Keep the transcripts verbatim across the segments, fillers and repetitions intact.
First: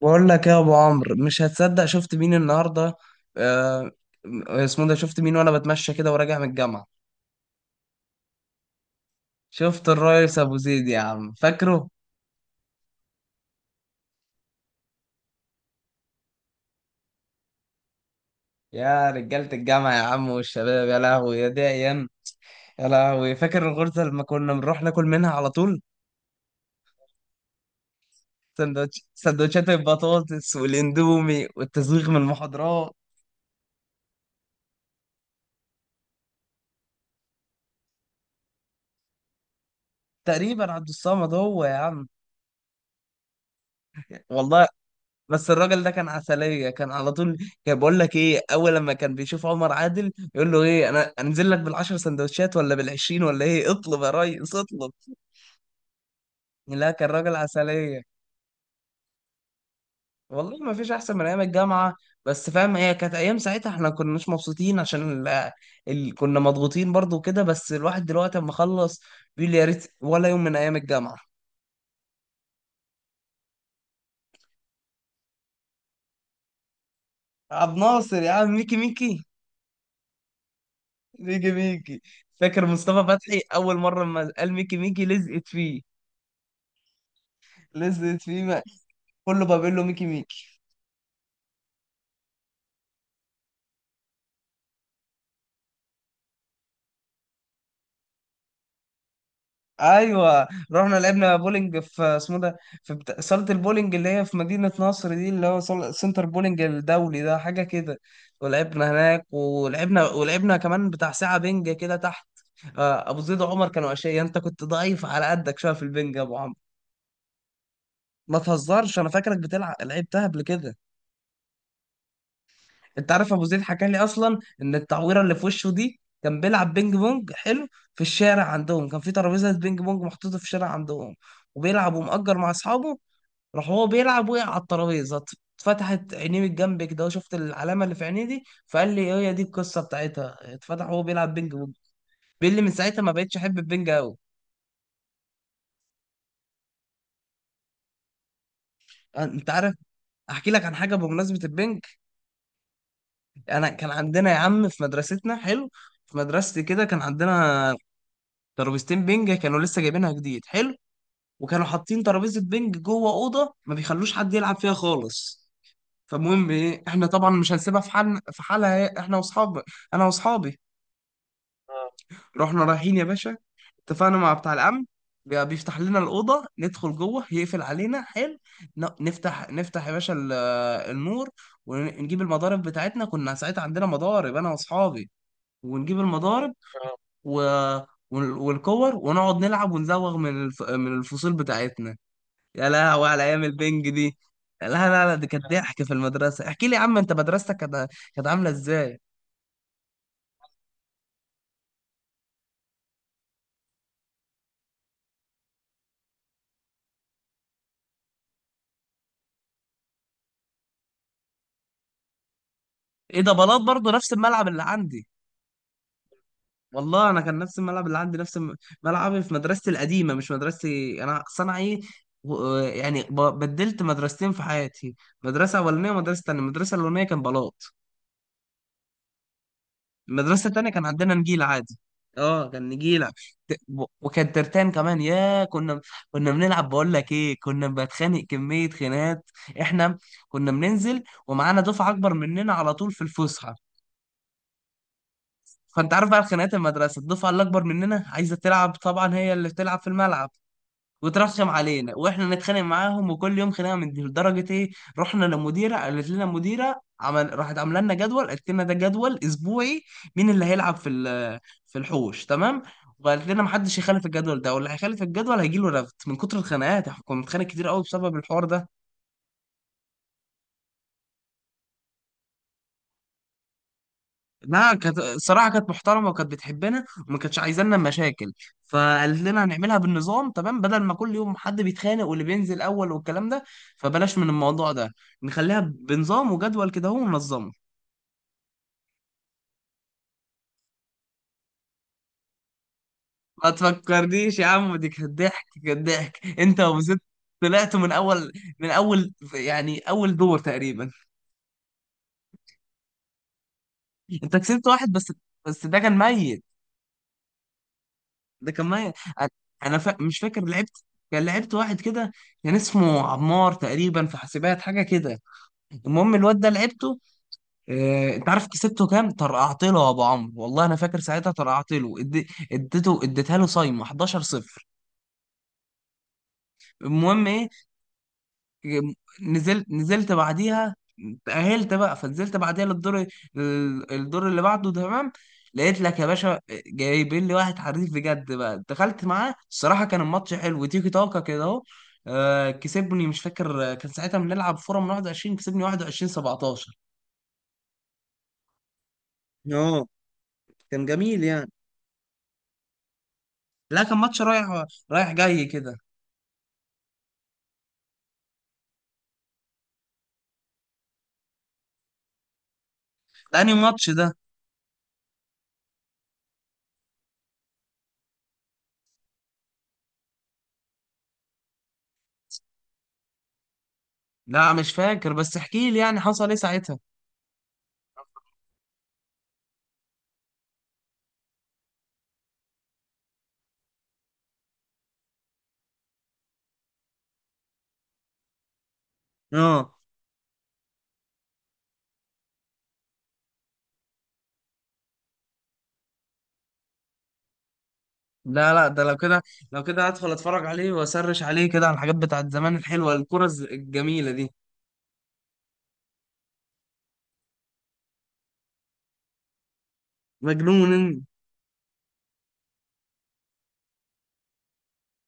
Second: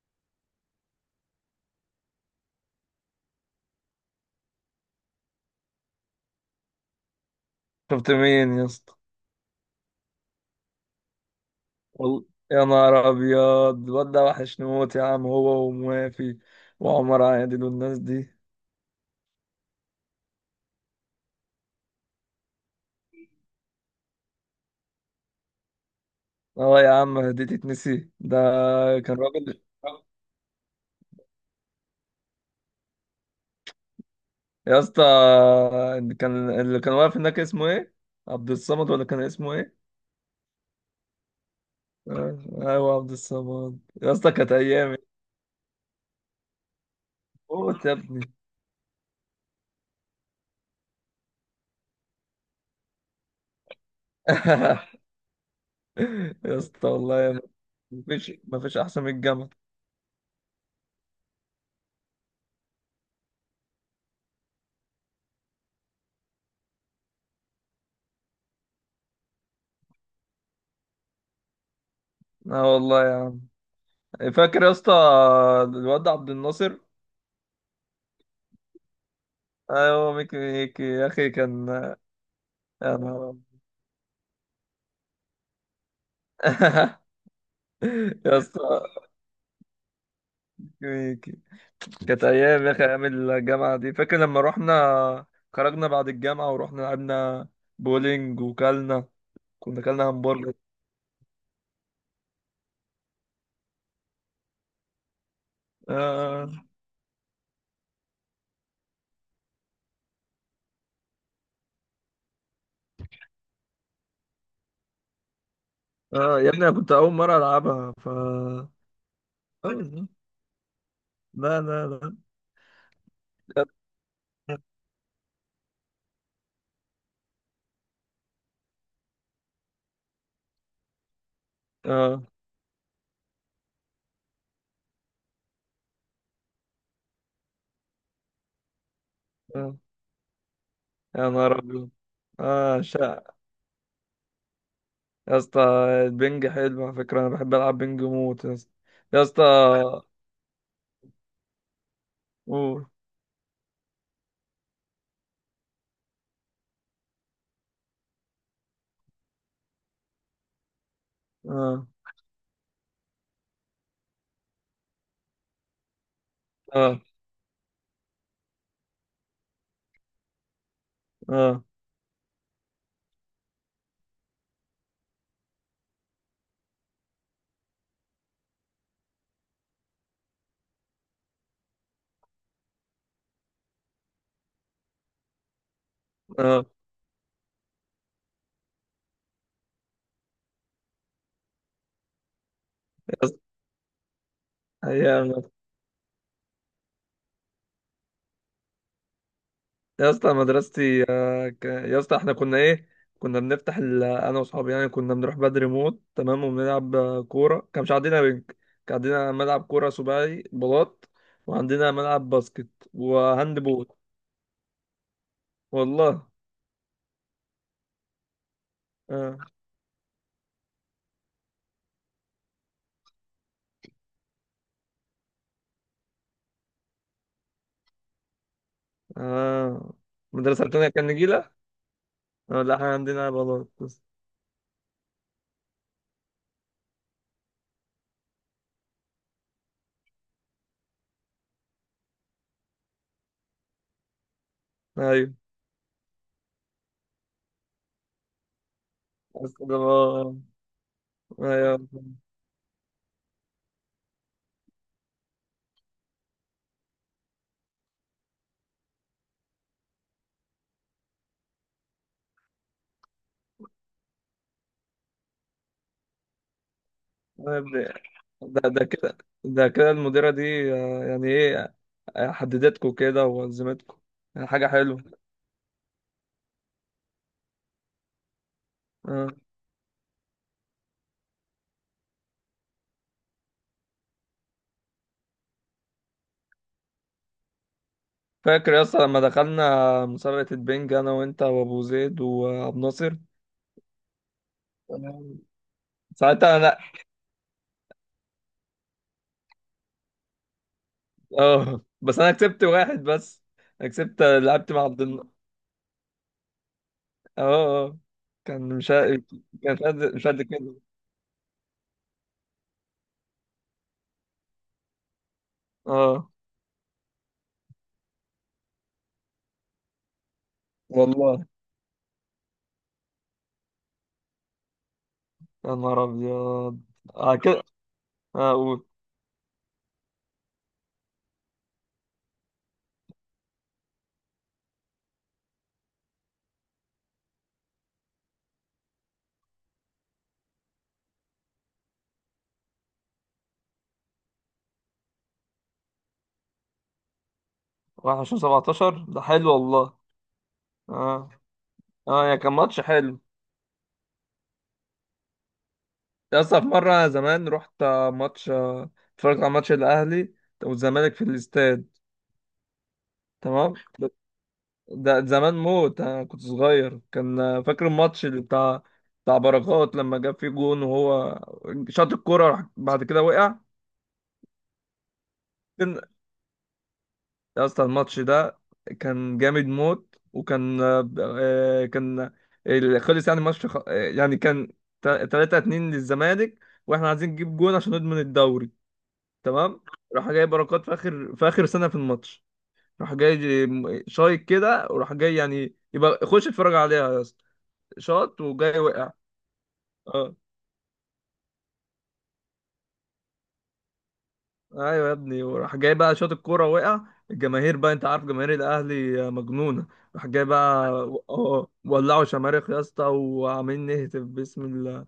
بقول لك إيه يا ابو عمرو، مش هتصدق شفت مين النهارده. آه، اسمه ده، شفت مين وانا بتمشى كده وراجع من الجامعه. شفت مين يا اسطى؟ شفت الريس ابو زيد يا عم فاكره. والله. يا نهار ابيض، الواد ده وحش نموت يا عم، هو وموافي وعمر عادل والناس دي. يا رجاله الجامعه يا عم والشباب، يا لهوي يا دي ايام. يا لهوي فاكر الغرزه لما كنا بنروح ناكل منها على طول. اه يا عم، دي تتنسي ده؟ سندوتش كان راجل سندوتشات البطاطس والاندومي والتزويغ من المحاضرات. يا اسطى. كان اللي كان واقف هناك اسمه ايه؟ عبد الصمد ولا كان اسمه ايه؟ تقريبا عبد الصمد هو يا عم. آه، ايوه عبد الصمد، يا اسطى كانت والله ايام. بس الراجل ده كان عسلية، كان على طول كان موت يا بقول لك ابني. ايه، اول لما كان بيشوف عمر عادل يقول له ايه، انا انزل لك بالعشر سندوتشات ولا بالعشرين ولا ايه، اطلب يا ريس اطلب. يا اسطى لا كان والله راجل يا عسلية. مفيش مفيش احسن من الجامعه. والله ما فيش احسن من ايام الجامعة. بس فاهم، هي كانت ايام ساعتها احنا كناش مبسوطين عشان ال... ال... كنا مضغوطين برضو وكده، بس الواحد دلوقتي اما خلص بيقول يا ريت ولا يوم من ايام الجامعة. اه والله يا عم. فاكر يا اسطى؟ الواد عبد الناصر. عبد ناصر يا عم، ميكي ميكي. ايوه ميكي ميكي يا اخي ميكي كان. ميكي. فاكر يا مصطفى نهار فتحي أبيض. اول مرة لما قال ميكي ميكي لزقت فيه. لسه يا في ما- اسطى. كله بابيلو ميكي ميكي. ميكي ميكي. كانت ايام يا اخي، ايام الجامعه دي. فاكر لما رحنا خرجنا بعد الجامعه ورحنا لعبنا بولينج، وكلنا كنا كلنا ايوه همبرجر. رحنا لعبنا بولينج في اسمه ده، في بتا... صاله البولينج اللي هي في مدينه نصر دي، اللي هو صال- سنتر آه بولينج آه. الدولي ده حاجه كده. ولعبنا هناك ولعبنا، ولعبنا كمان بتاع ساعه بنج كده تحت. آه، ابو زيد وعمر كانوا اشياء، انت كنت ضعيف على قدك شويه في البنج يا ابو آه، يا عمرو. ابني انا كنت اول مره العبها. ف ما تهزرش، انا فاكرك بتلعب طيب، لعبتها قبل كده. لا لا لا. انت عارف ابو زيد حكى لي اصلا ان التعويره اللي في وشه دي، كان بيلعب بينج بونج حلو في الشارع عندهم، كان في ترابيزه بينج بونج محطوطه في الشارع عندهم، وبيلعب اه. ومأجر مع اصحابه. راح هو بيلعب وقع على الترابيزه، ات- اتفتحت عينيه من جنب كده، وشفت العلامه اللي في عينيه دي، فقال لي هي دي اه القصه بتاعتها، اتفتح وهو يا بيلعب بينج نهار بونج. ابيض. بيقول لي من اه ساعتها ما شا بقتش احب البينج قوي. يا اسطى. البنج حلو على فكره، انا بحب العب بنج موت يا اسطى. يا انت عارف اسطى احكي لك عن حاجه بمناسبه البنك. قول. انا كان عندنا يا عم في مدرستنا حلو، في مدرستي كده كان عندنا ترابيزتين بينج كانوا لسه جايبينها جديد حلو، وكانوا آه. حاطين ترابيزه بينج جوه اوضه ما بيخلوش حد يلعب فيها خالص. فالمهم ايه، اه. احنا طبعا مش هنسيبها في حال في حالها إيه، احنا واصحاب، انا واصحابي اه. رحنا رايحين يا باشا، اتفقنا مع بتاع الامن، بي- بيفتح لنا الاوضه ندخل جوه يقفل علينا حلو، ن- نفتح نفتح يا باشا ال- النور، ونجيب المضارب بتاعتنا، كنا ساعتها عندنا مضارب انا واصحابي، ونجيب المضارب اه و... وال- والكور ونقعد نلعب ونزوغ من الف... من الفصول بتاعتنا. يا لهوي يا على اسطى. ايام البنج دي. لا لا لا، دي أيام. كانت ضحك في المدرسه. احكي لي يا عم انت مدرستك كانت، كانت عامله ازاي. يا اسطى مدرستي، آه، ك- يا اسطى احنا كنا ايه؟ كنا بنفتح ال- انا واصحابي يعني كنا بنروح بدري موت تمام، وبنلعب آه، كوره. كان مش عندنا بنك. كان عندنا ملعب كوره سباعي بلاط، وعندنا ملعب باسكت ايه ده وهاند بلاط بول. برضه نفس الملعب اللي عندي؟ والله. والله انا كان نفس الملعب اللي عندي، نفس الم- ملعبي في اه. مدرستي القديمه، مش مدرستي انا صنع ايه، و- يعني ب- بدلت مدرستين في حياتي، مدرسه اولانيه ومدرسه تانيه. المدرسه الاولانيه كان بلاط، اه المدرسة المدرسه التانية كان التانيه كان عندنا نجيلة نجيله. عادي. اه آه، كان لا احنا نجيلة. عندنا ت- بلاط و- بس. وكان ترتان كمان، يا كنا كنا بنلعب بقول لك ايه، كنا بنتخانق كمية خناقات احنا. كنا بننزل ومعانا دفعة أكبر مننا على طول في الفسحة، ايوه فأنت عارف بقى خناقات المدرسة، الدفعة اللي أكبر مننا عايزة تلعب طبعا هي اللي بس ده. بتلعب في الملعب، آه، وترشم ايوه. آه، علينا واحنا نتخانق معاهم، وكل يوم خناقه من دي لدرجه ايه، رحنا لمديره، قالت لنا مديره عمل، راحت عامله لنا جدول، قالت لنا ده جدول اسبوعي مين اللي هيلعب في ال- في الحوش تمام، وقالت لنا محدش يخالف الجدول ده، واللي هيخالف الجدول هيجي له رفد. من كتر الخناقات احنا كنا بنتخانق يا كتير قوي ابني. بسبب الحوار ده ده. ده كده. ده كده المديره دي، آه، يعني ايه؟ حددتكم كده وانظمتكم، يعني حاجه لا كانت حلوه. الصراحه كانت محترمه وكانت بتحبنا وما كانتش عايزانا مشاكل، فقالت آه. لنا هنعملها بالنظام تمام، بدل ما كل يوم حد بيتخانق واللي بينزل اول والكلام ده، فبلاش من الموضوع ده، نخليها بنظام وجدول كده اهو وننظمه. فاكر يا اسطى لما دخلنا مسابقه البنج انا وانت وابو زيد وابو ناصر؟ ما تفكرنيش يا عم، دي كانت تمام. ضحك كانت ضحك، ساعتها انت انا لا. وزيد طلعت من اول، من اول يعني اول دور تقريبا. اه بس انا كسبت واحد بس. انا كسبت، انت كسبت لعبت مع واحد عبد بس، الن- بس ده كان ميت، اه. اه ده كان كان مش معايا. ه- كان انا مش فا... قد مش مش قد فاكر كده. لعبت، كان لعبت واحد كده، كان اسمه عمار تقريبا في حاسبات حاجه كده. المهم اه الواد ده لعبته، آه... انت عارف كسبته كام؟ طرقعت له يا ابو عمرو، والله انا فاكر ساعتها والله. طرقعت له ادي... اديته اديتها له صايمه حداشر صفر. يا نهار ابيض. المهم آه ايه، كده. اه قول. نزلت نزلت بعديها، تأهلت بقى فنزلت بعديها للدور، ال- الدور اللي بعده تمام. لقيت لك يا باشا جايبين لي واحد حريف بجد، بقى دخلت معاه الصراحة كان الماتش حلو، تيكي تاكا كده اهو، آه، كسبني مش فاكر، آه، كان ساعتها بنلعب فورة من واحد وعشرين كسبني واحد وعشرين سبعة عشر. واحد وعشرين سبعتاشر ده حلو اه والله. كان جميل اه. يعني. اه يا كان ماتش حلو. لا كان ماتش رايح رايح جاي كده. يا اسطى، في مرة زمان رحت ماتش، اتفرجت على ماتش الأهلي والزمالك في الاستاد. ده انهي تمام. ماتش ده؟ ده ده زمان موت، أنا كنت صغير. كان فاكر الماتش اللي بتاع بتاع بركات لما جاب فيه جون، وهو شاط الكورة راح بعد كده وقع. لا مش فاكر، بس احكي لي يعني كان- حصل ايه ساعتها. يا اسطى الماتش ده كان جامد موت، وكان آه، كان ال- خلص يعني الماتش خ- يعني كان ثلاثة اثنين للزمالك، واحنا عايزين نجيب جون عشان نضمن الدوري. اه. تمام. راح جاي بركات في اخر في اخر سنه في الماتش. راح جاي ج- شايط كده، وراح جاي يعني يبقى خش اتفرج عليها يا اسطى. شاط لا لا، وجاي ده لو وقع. كده، لو كده هدخل اه اتفرج عليه واسرش عليه كده على الحاجات بتاعت زمان الحلوه، الكره الز- الجميله دي. ايوه يا ابني، وراح جاي بقى شاط الكوره وقع. الجماهير بقى، انت عارف جماهير الاهلي مجنونه. راح جاي مجنون. بقى إن- اه، ولعوا شماريخ يا اسطى، وعاملين نهتف باسم ال...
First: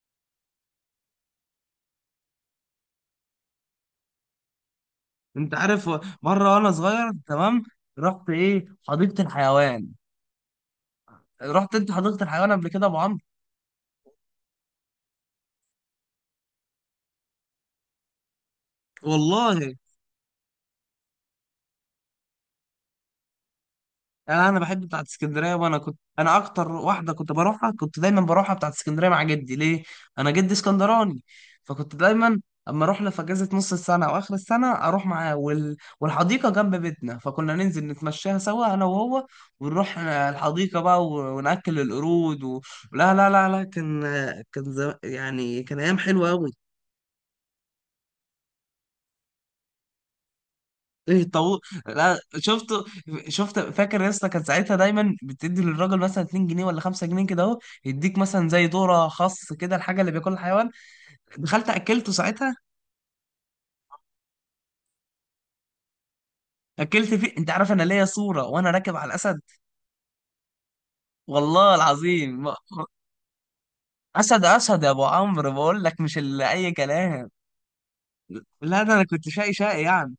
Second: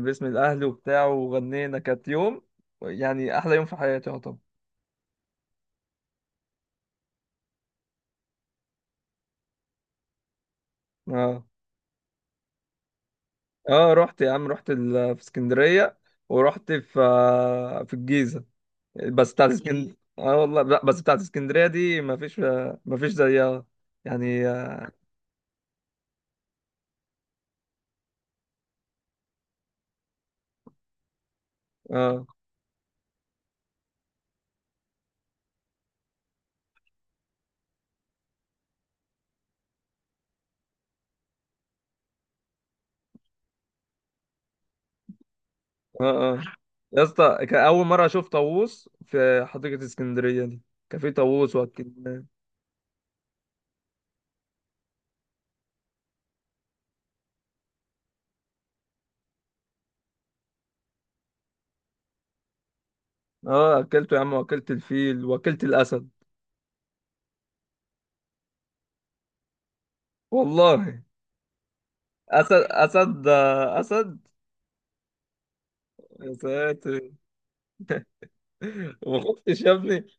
باسم الاهلي وبتاع، وغنينا. كانت يوم، يعني احلى يوم في حياتي. اه طبعا. انت عارف و- مره وانا صغير تمام رحت ايه حديقه الحيوان. اه. رحت انت حديقه الحيوان قبل كده يا ابو عمرو؟ اه رحت يا عم. رحت ال- في اسكندريه، ورحت في آه، في الجيزه. بس بتاعت والله. اسكندريه. إيه. اه والله، لا بس بتاعت اسكندريه دي ما فيش ما فيش زيها انا يعني. انا بحب اه. بتاعت اسكندريه، وانا كنت انا اكتر واحده كنت بروحها، كنت دايما بروحها بتاعت اسكندريه مع جدي ليه، انا جدي اسكندراني، فكنت اه. دايما اما اروح له في اجازه نص السنه او اخر السنه اروح معاه وال... والحديقه جنب بيتنا، فكنا ننزل نتمشاها سوا انا وهو ونروح الحديقه بقى و... وناكل القرود و... لا لا لا لا، كان كان زم... يعني كان ايام حلوه اه قوي. يا اسطى، كان اول مره اشوف طاووس في حديقه اسكندريه دي. كان في ايه طاووس، طاووس؟ لا واكلت. شفت، شفت فاكر يا اسطى، كان ساعتها دايما بتدي للراجل مثلا اتنين جنيه ولا خمسة جنيه كده اهو، يديك مثلا زي دوره خاص كده الحاجه اللي بياكلها الحيوان، دخلت اكلته ساعتها. اه اكلته يا عم، واكلت الفيل، واكلت الاسد. اكلت فيه، انت عارف انا ليا صوره وانا راكب على الاسد. والله. والله العظيم اسد. ما- اسد. اسد. اسد، اسد، يا ابو عمرو، بقول لك مش يا اللي اي ساتر. كلام. لا ده انا ما كنت شقي خفتش يا شقي ابني؟ يعني.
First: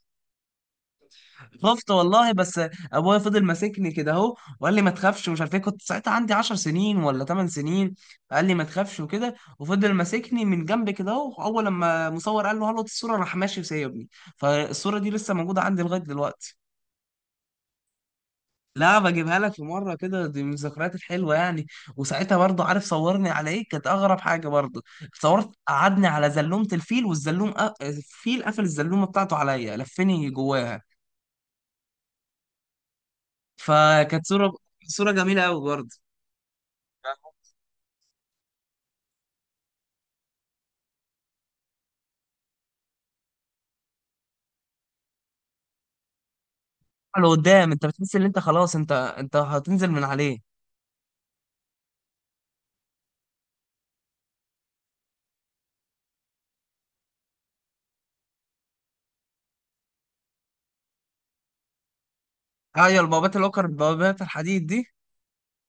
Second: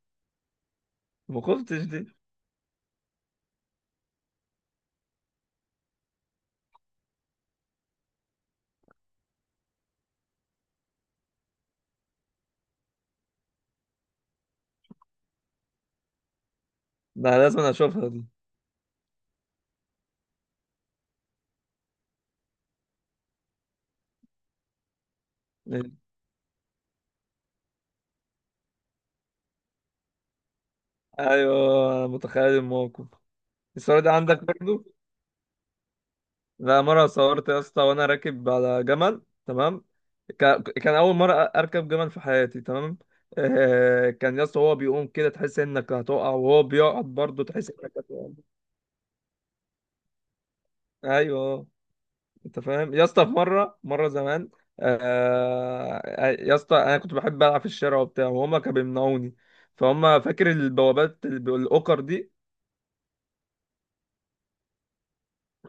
ما خفتش خفت دي. والله بس ابويا فضل ماسكني كده اهو وقال لي ما تخافش ومش عارف ايه، كنت ساعتها عندي 10 سنين ولا 8 سنين. قال لي ما تخافش وكده وفضل ماسكني من جنب كده اهو، اول لما مصور قال له هلط الصوره راح ماشي وسايبني. فالصوره دي لسه موجوده عندي لغايه دلوقتي. ده لازم اشوفها دي. لا بجيبها لك في مره كده، دي من الذكريات الحلوه يعني. وساعتها برضه عارف صورني على ايه؟ كانت اغرب حاجه برضه، صورت قعدني على زلومه الفيل، والزلوم أ... الفيل قفل الزلومه بتاعته عليا لفني جواها، ايوه أنا متخيل الموقف. الصورة دي فكانت عندك صوره، برضو؟ صوره جميله قوي برضه. لا مرة صورت يا اسطى وانا راكب على جمل، تمام؟ ك- كان اول مرة اركب جمل في حياتي تمام. آه، كان يا اسطى هو بيقوم كده تحس انك هتقع، وهو بيقعد برضه تحس لقدام، انت انك بتحس ان هتقع. انت خلاص انت انت هتنزل من عليه. ايوه. انت فاهم يا اسطى؟ في مرة مرة زمان، آه، يا اسطى انا كنت بحب العب في الشارع وبتاع، وهما كانوا بيمنعوني. فهم فاكر البوابات الب- الاوكر دي. ايوه البوابات الأوكر، البوابات الحديد دي.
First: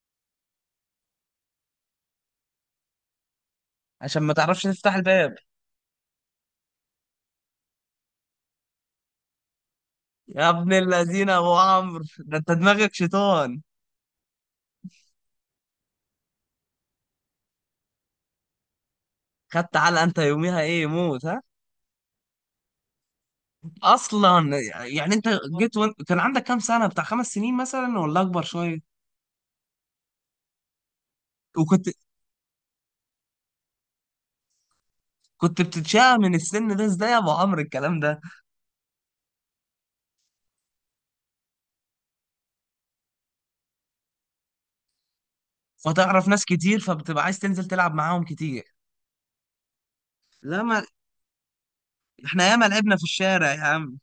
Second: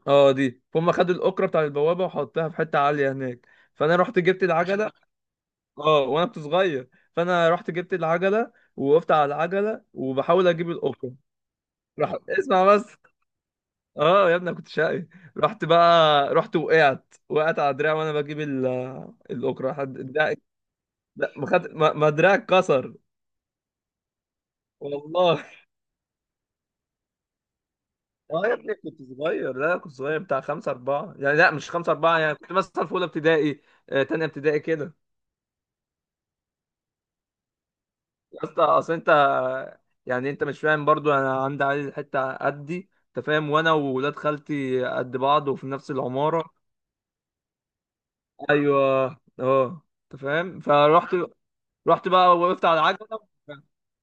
اه دي فهم خدوا الاوكرة بتاع البوابة وحطها في حتة عالية هناك. فانا رحت عشان ما جبت تعرفش العجلة. تفتح الباب. اه وانا كنت صغير، فانا رحت جبت العجلة ووقفت على العجلة يا وبحاول اجيب ابن الاوكرة. الذين يا ابو عمرو، راح ده انت اسمع دماغك بس. شيطان. اه يا ابني أنا كنت شقي. رحت بقى، رحت وقعت، وقعت على دراعي وانا بجيب ال... الاوكرة خدت حد على انت دراعي. يوميها ايه موت، لا ها؟ ما خد، ما ما دراعي اتكسر. اصلا، يعني انت والله. جيت وانت كان عندك كام سنه؟ بتاع خمس سنين مثلا ولا اكبر اه يا ابني شويه؟ كنت صغير. لا كنت صغير بتاع خمسة أربعة يعني، لا مش وكنت خمسة أربعة يعني، كنت مثلا في أولى ابتدائي، آه، تانية ابتدائي كده. كنت بتتشاء من السن ده ازاي يا ابو عمرو الكلام ده؟ يا اسطى اصل انت، يعني انت مش فاهم برضو؟ انا عندي عيل حته قدي، انت فاهم، وانا وولاد خالتي قد بعض وفي نفس فتعرف ناس العماره. كتير، فبتبقى عايز تنزل تلعب معاهم كتير. ايوه. اه. انت فاهم؟ لا ما فرحت، رحت بقى احنا ياما وقفت على لعبنا في العجله. الشارع يا عم،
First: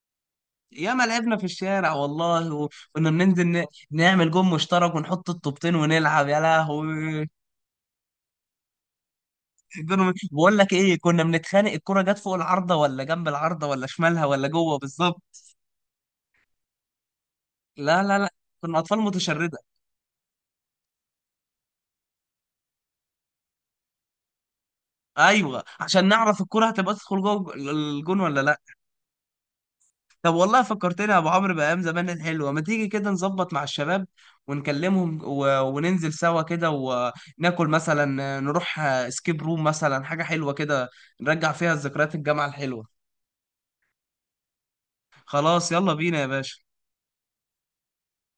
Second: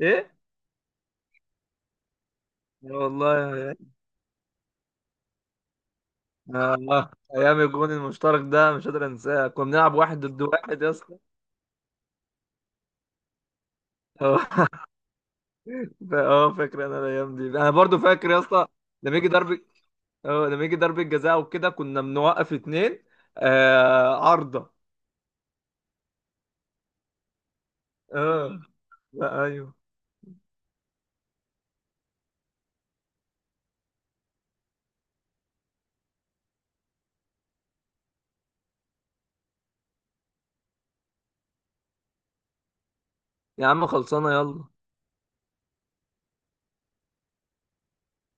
ايه. ياما لعبنا في الشارع والله. يا وكنا بننزل ن- والله. نعمل جون مشترك ونحط الطوبتين ونلعب، يا آه. لهوي. ايام الجون المشترك ده مش قادر انساه، كنا بنلعب كنا- واحد ضد بقول لك واحد يا ايه، اسطى. كنا بنتخانق الكرة جت فوق العارضة ولا جنب العارضة ولا شمالها ولا اه. جوه بالظبط. ف- اه فاكر انا الايام دي، انا برضو لا لا لا، فاكر يا اسطى. كنا اطفال لما يجي متشردة. ضرب. اه لما يجي ضرب الجزاء وكده كنا بنوقف اتنين آه عارضه. ايوه عشان نعرف الكرة هتبقى تدخل جوه الجون ولا لا. اه. لا ايوه. طب والله فكرتني يا ابو عمرو بايام زمان الحلوه، ما تيجي كده نظبط مع الشباب ونكلمهم و... وننزل سوا كده وناكل، مثلا نروح سكيب روم مثلا حاجه حلوه كده، نرجع فيها ذكريات الجامعه الحلوه. يا عم خلصانه. يلا. خلاص يلا بينا يا باشا.